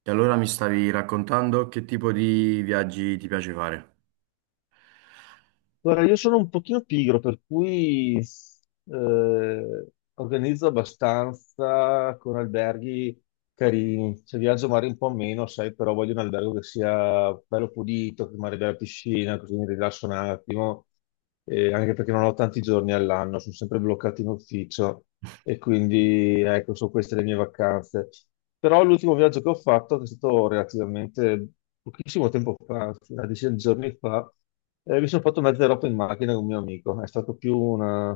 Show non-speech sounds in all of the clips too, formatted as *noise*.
E allora mi stavi raccontando che tipo di viaggi ti piace fare? Guarda, io sono un pochino pigro, per cui eh, organizzo abbastanza con alberghi carini. Se viaggio magari un po' meno, sai, però voglio un albergo che sia bello pulito, che magari abbia la piscina, così mi rilasso un attimo, anche perché non ho tanti giorni all'anno, sono sempre bloccato in ufficio e quindi ecco, sono queste le mie vacanze. Però l'ultimo viaggio che ho fatto, che è stato relativamente pochissimo tempo fa, una decina di giorni fa, mi sono fatto mezza Europa in macchina con un mio amico. È stato più una,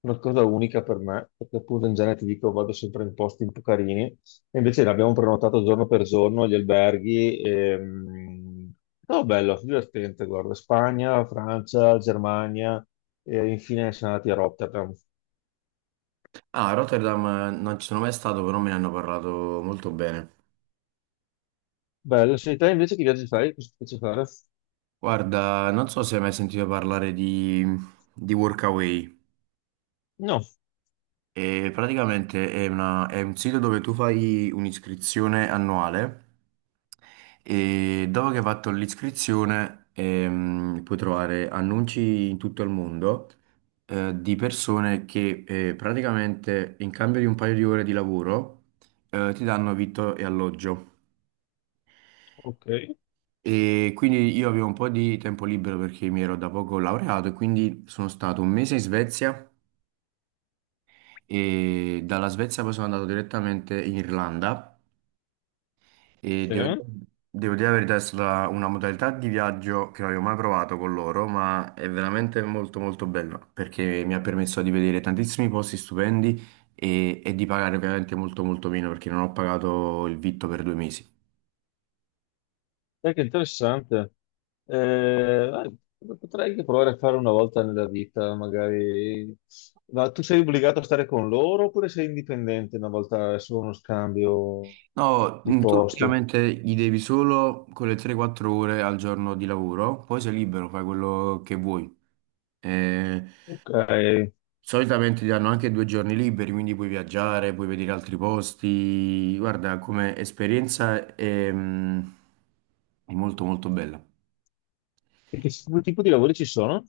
una cosa unica per me, perché appunto in genere ti dico vado sempre in posti un po' carini. Invece l'abbiamo prenotato giorno per giorno gli alberghi. E, è stato bello, divertente, guarda. Spagna, Francia, Germania e infine siamo andati a Rotterdam. Ah, a Rotterdam non ci sono mai stato, però me ne hanno parlato molto bene. Bello, sei te invece che viaggi fai? Cosa ti piace fare? Guarda, non so se hai mai sentito parlare di Workaway. No, E praticamente è è un sito dove tu fai un'iscrizione annuale e dopo che hai fatto l'iscrizione puoi trovare annunci in tutto il mondo di persone che praticamente in cambio di un paio di ore di lavoro ti danno vitto e alloggio. ok, E quindi io avevo un po' di tempo libero perché mi ero da poco laureato e quindi sono stato un mese in Svezia e dalla Svezia poi sono andato direttamente in Irlanda. E sì. devo, Dai, devo dire la verità, è stata una modalità di viaggio che non avevo mai provato con loro, ma è veramente molto molto bella perché mi ha permesso di vedere tantissimi posti stupendi e di pagare ovviamente molto molto meno perché non ho pagato il vitto per 2 mesi. che interessante. Eh, eh, potrei anche provare a fare una volta nella vita, magari. Ma tu sei obbligato a stare con loro oppure sei indipendente una volta solo uno scambio No, di tu posti? praticamente gli devi solo quelle 3-4 ore al giorno di lavoro, poi sei libero, fai quello che vuoi. Eh, Ok, e Solitamente ti danno anche 2 giorni liberi, quindi puoi viaggiare, puoi vedere altri posti. Guarda, come esperienza è molto molto bella. che tipo di lavori ci sono?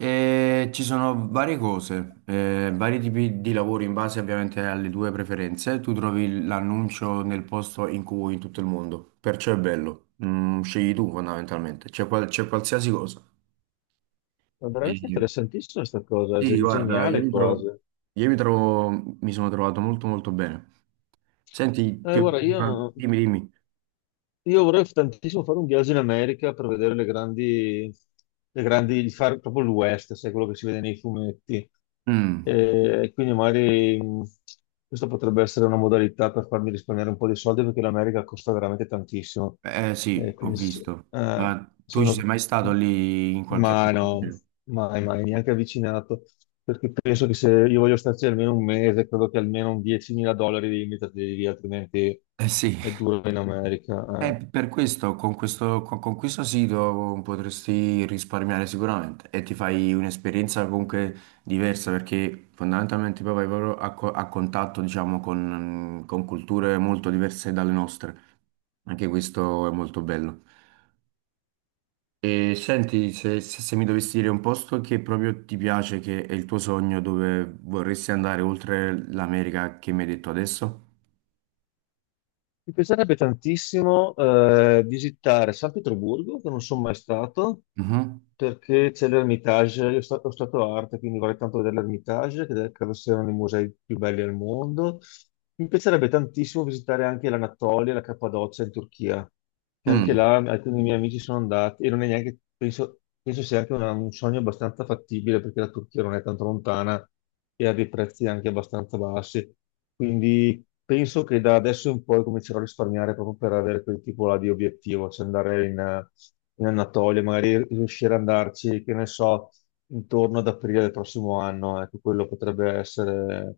E ci sono varie cose, vari tipi di lavori in base ovviamente alle tue preferenze. Tu trovi l'annuncio nel posto in cui vuoi in tutto il mondo, perciò è bello. Mm, scegli tu fondamentalmente, c'è c'è qualsiasi cosa. È veramente E- interessantissima questa cosa, Sì, guarda, geniale quasi. Mi sono trovato molto molto bene. Senti, Guarda, io, dimmi, dimmi. io vorrei tantissimo fare un viaggio in America per vedere le grandi, fare proprio l'West, sai, quello che si vede nei fumetti. Mm, E quindi magari questa potrebbe essere una modalità per farmi risparmiare un po' di soldi perché l'America costa veramente tantissimo. eh E sì, ho quindi se visto. eh, Ma se tu ci sei uno. mai stato lì in qualche... Ma no, mai, mai, neanche avvicinato. Perché penso che se io voglio starci almeno un mese, credo che almeno un 10.000 dollari devi metterli lì, altrimenti Eh sì. è duro in America. Eh. Per questo, con questo, con questo sito potresti risparmiare sicuramente e ti fai un'esperienza comunque diversa perché fondamentalmente poi vai proprio a contatto, diciamo, con culture molto diverse dalle nostre. Anche questo è molto bello. E senti, se mi dovessi dire un posto che proprio ti piace, che è il tuo sogno, dove vorresti andare oltre l'America che mi hai detto adesso? Mi piacerebbe tantissimo visitare San Pietroburgo, che non sono mai stato, Mhm. perché c'è l'Ermitage, io ho stato arte, quindi vorrei tanto vedere l'Ermitage, che credo sia uno dei musei più belli al mondo. Mi piacerebbe tantissimo visitare anche l'Anatolia, la Cappadocia in Turchia. E anche Mm, là alcuni dei miei amici sono andati e non è neanche, penso, penso sia anche un sogno abbastanza fattibile perché la Turchia non è tanto lontana e ha dei prezzi anche abbastanza bassi. Quindi penso che da adesso in poi comincerò a risparmiare proprio per avere quel tipo là di obiettivo, cioè andare in Anatolia, magari riuscire ad andarci, che ne so, intorno ad aprile del prossimo anno. Ecco, quello potrebbe essere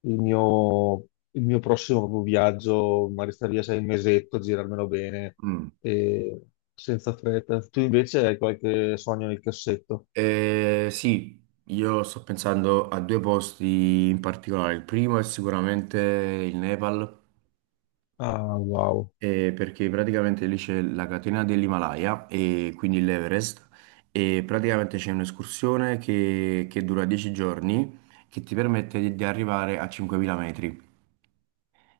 il mio, il mio prossimo viaggio, magari stare via sei mesetto, girarmelo bene mm. e senza fretta. Tu invece hai qualche sogno nel cassetto. Sì, io sto pensando a due posti in particolare. Il primo è sicuramente il Nepal. Ah, wow. Perché praticamente lì c'è la catena dell'Himalaya e quindi l'Everest e praticamente c'è un'escursione che dura 10 giorni che ti permette di arrivare a 5.000 metri.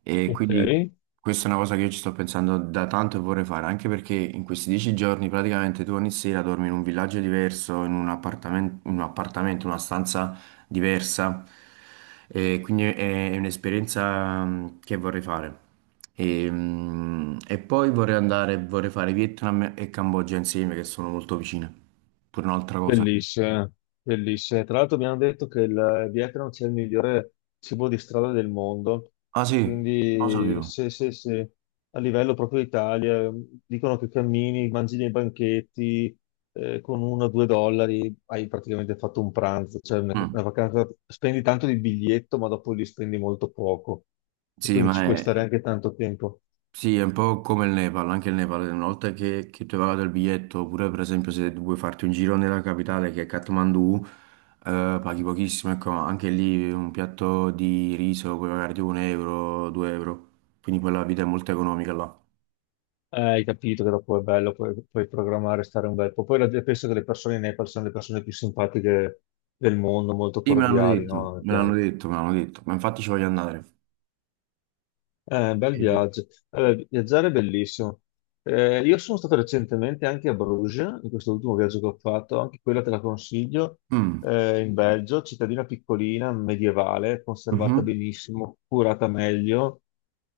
E Ok. quindi questa è una cosa che io ci sto pensando da tanto e vorrei fare, anche perché in questi 10 giorni praticamente tu ogni sera dormi in un villaggio diverso, in un appartamento, una stanza diversa. E quindi è un'esperienza che vorrei fare. E poi vorrei fare Vietnam e Cambogia insieme, che sono molto vicine. Pure un'altra cosa. Bellissime, bellissime. Tra l'altro abbiamo detto che il Vietnam c'è il migliore cibo di strada del mondo, Ah e sì, non lo quindi sapevo. se a livello proprio Italia dicono che cammini, mangi nei banchetti con 1 o 2 dollari, hai praticamente fatto un pranzo, cioè Mm. una vacanza, spendi tanto di biglietto ma dopo li spendi molto poco, e Sì, quindi ma ci puoi è, stare anche tanto tempo. Sì, è un po' come il Nepal, anche il Nepal, una volta che tu hai pagato il biglietto, oppure per esempio se vuoi farti un giro nella capitale che è Kathmandu, paghi pochissimo, ecco, anche lì un piatto di riso puoi pagare tipo un euro, 2 euro, quindi poi la vita è molto economica là. Hai capito che dopo è bello, puoi programmare, stare un bel po'. Poi penso che le persone in Nepal siano le persone più simpatiche del mondo, molto Sì, me l'hanno cordiali, detto, no? me l'hanno detto, me l'hanno detto, ma infatti ci voglio andare. Bel E- viaggio. Allora, viaggiare è bellissimo. Io sono stato recentemente anche a Bruges, in questo ultimo viaggio che ho fatto, anche quella te la consiglio, Mm. In Belgio, cittadina piccolina, medievale, conservata Mhm. benissimo, curata meglio.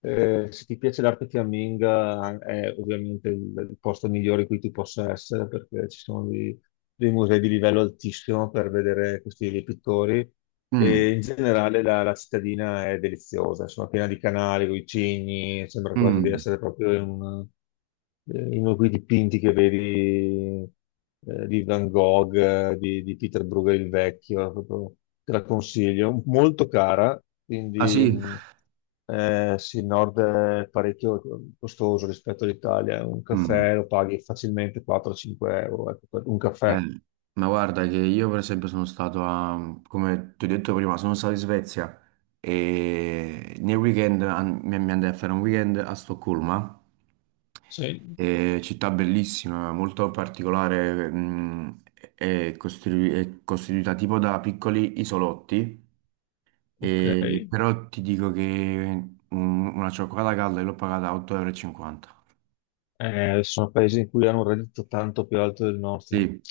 Se ti piace l'arte fiamminga è ovviamente il posto migliore in cui tu possa essere, perché ci sono dei musei di livello altissimo per vedere questi pittori. Mm. E in generale la cittadina è deliziosa, insomma, piena di canali, con i cigni, sembra quasi di Mm. essere proprio in uno di quei dipinti che vedi di Van Gogh, di Peter Bruegel il vecchio, proprio te la consiglio. Molto cara, Ah quindi sì? Sì, il nord è parecchio costoso rispetto all'Italia. Un Mm. caffè lo paghi facilmente 4-5 euro, ecco, per un caffè. Eh, ma guarda che io per esempio come ti ho detto prima, sono stato in Svezia e nel weekend mi andai a fare un weekend a Stoccolma. Sì, Città bellissima, molto particolare, è costituita tipo da piccoli isolotti, ok. Però ti dico che una cioccolata calda l'ho pagata a 8,50 euro. Sono paesi in cui hanno un reddito tanto più alto del nostro. Sì,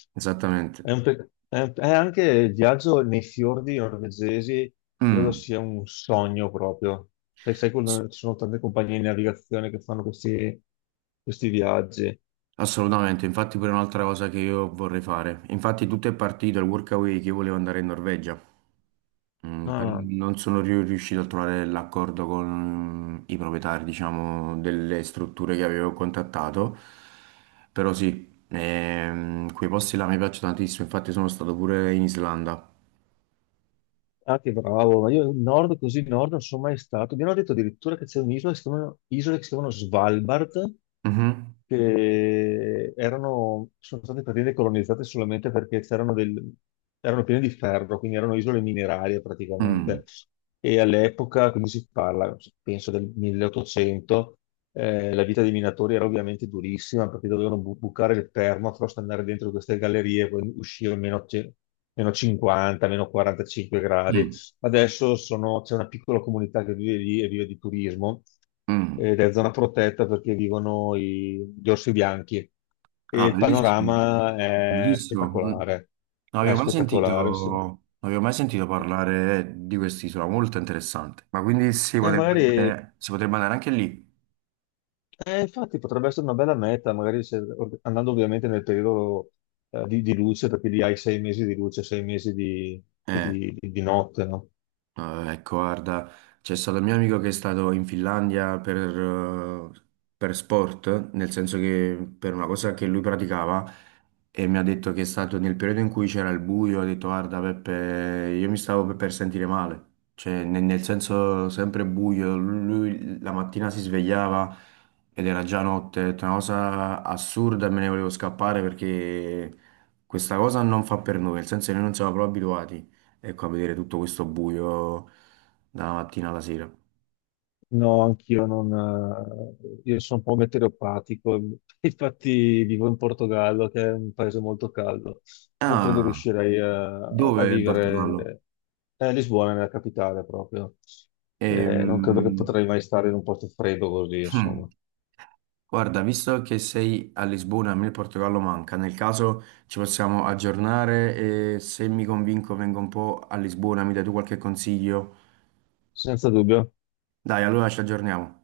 È esattamente. un pe- è un- È anche il viaggio nei fiordi norvegesi, credo Mm. sia un sogno proprio. Sai, sai quando ci sono tante compagnie di navigazione che fanno questi viaggi. Assolutamente, infatti pure un'altra cosa che io vorrei fare. Infatti tutto è partito, il workaway che io volevo andare in Norvegia, No, però no, no. non sono riuscito a trovare l'accordo con i proprietari, diciamo, delle strutture che avevo contattato, però sì, quei posti là mi piacciono tantissimo, infatti sono stato pure in Islanda. Ah, che bravo, ma io in nord così in nord non sono mai stato. Mi hanno detto addirittura che c'è un'isola che si chiamano, isole che si chiamano Svalbard, Mhm. che erano, sono state praticamente colonizzate solamente perché c'erano erano piene di ferro, quindi erano isole minerarie Mm. praticamente. E all'epoca, quindi si parla, penso del 1800, la vita dei minatori era ovviamente durissima perché dovevano bucare il permafrost, andare dentro queste gallerie e poi uscire a meno, meno 50, meno 45 gradi. Mm. C'è una piccola comunità che vive lì e vive di turismo Mm. ed è zona protetta perché vivono gli orsi bianchi e Ah, il bellissimo, panorama è bellissimo. Mm. Non spettacolare. È avevo mai sentito, spettacolare, sì. non avevo mai sentito parlare di quest'isola, molto interessante. Ma quindi si potrebbe magari. andare, si potrebbe andare anche lì. Infatti potrebbe essere una bella meta, magari andando ovviamente nel periodo di luce, perché lì hai 6 mesi di luce, 6 mesi di, Eh. di- di- di notte, no? Ah, ecco, guarda, c'è stato un mio amico che è stato in Finlandia eh, per sport, nel senso che per una cosa che lui praticava e mi ha detto che è stato nel periodo in cui c'era il buio, ha detto guarda Peppe, io mi stavo per sentire male, cioè nel senso sempre buio, lui la mattina si svegliava ed era già notte, ha detto, una cosa assurda e me ne volevo scappare perché questa cosa non fa per noi, nel senso che noi non siamo proprio abituati. Ecco, a vedere tutto questo buio dalla mattina alla sera. No, anch'io non. Io sono un po' meteoropatico, *laughs* infatti vivo in Portogallo, che è un paese molto caldo. Non credo Ah, riuscirei a dove in Portogallo? vivere a Lisbona, nella capitale proprio. Non credo che Ehm, potrei mai stare in un posto freddo così, hmm, insomma, guarda, visto che sei a Lisbona, a me il Portogallo manca. Nel caso ci possiamo aggiornare e se mi convinco vengo un po' a Lisbona, mi dai tu qualche consiglio? senza dubbio. Dai, allora ci aggiorniamo.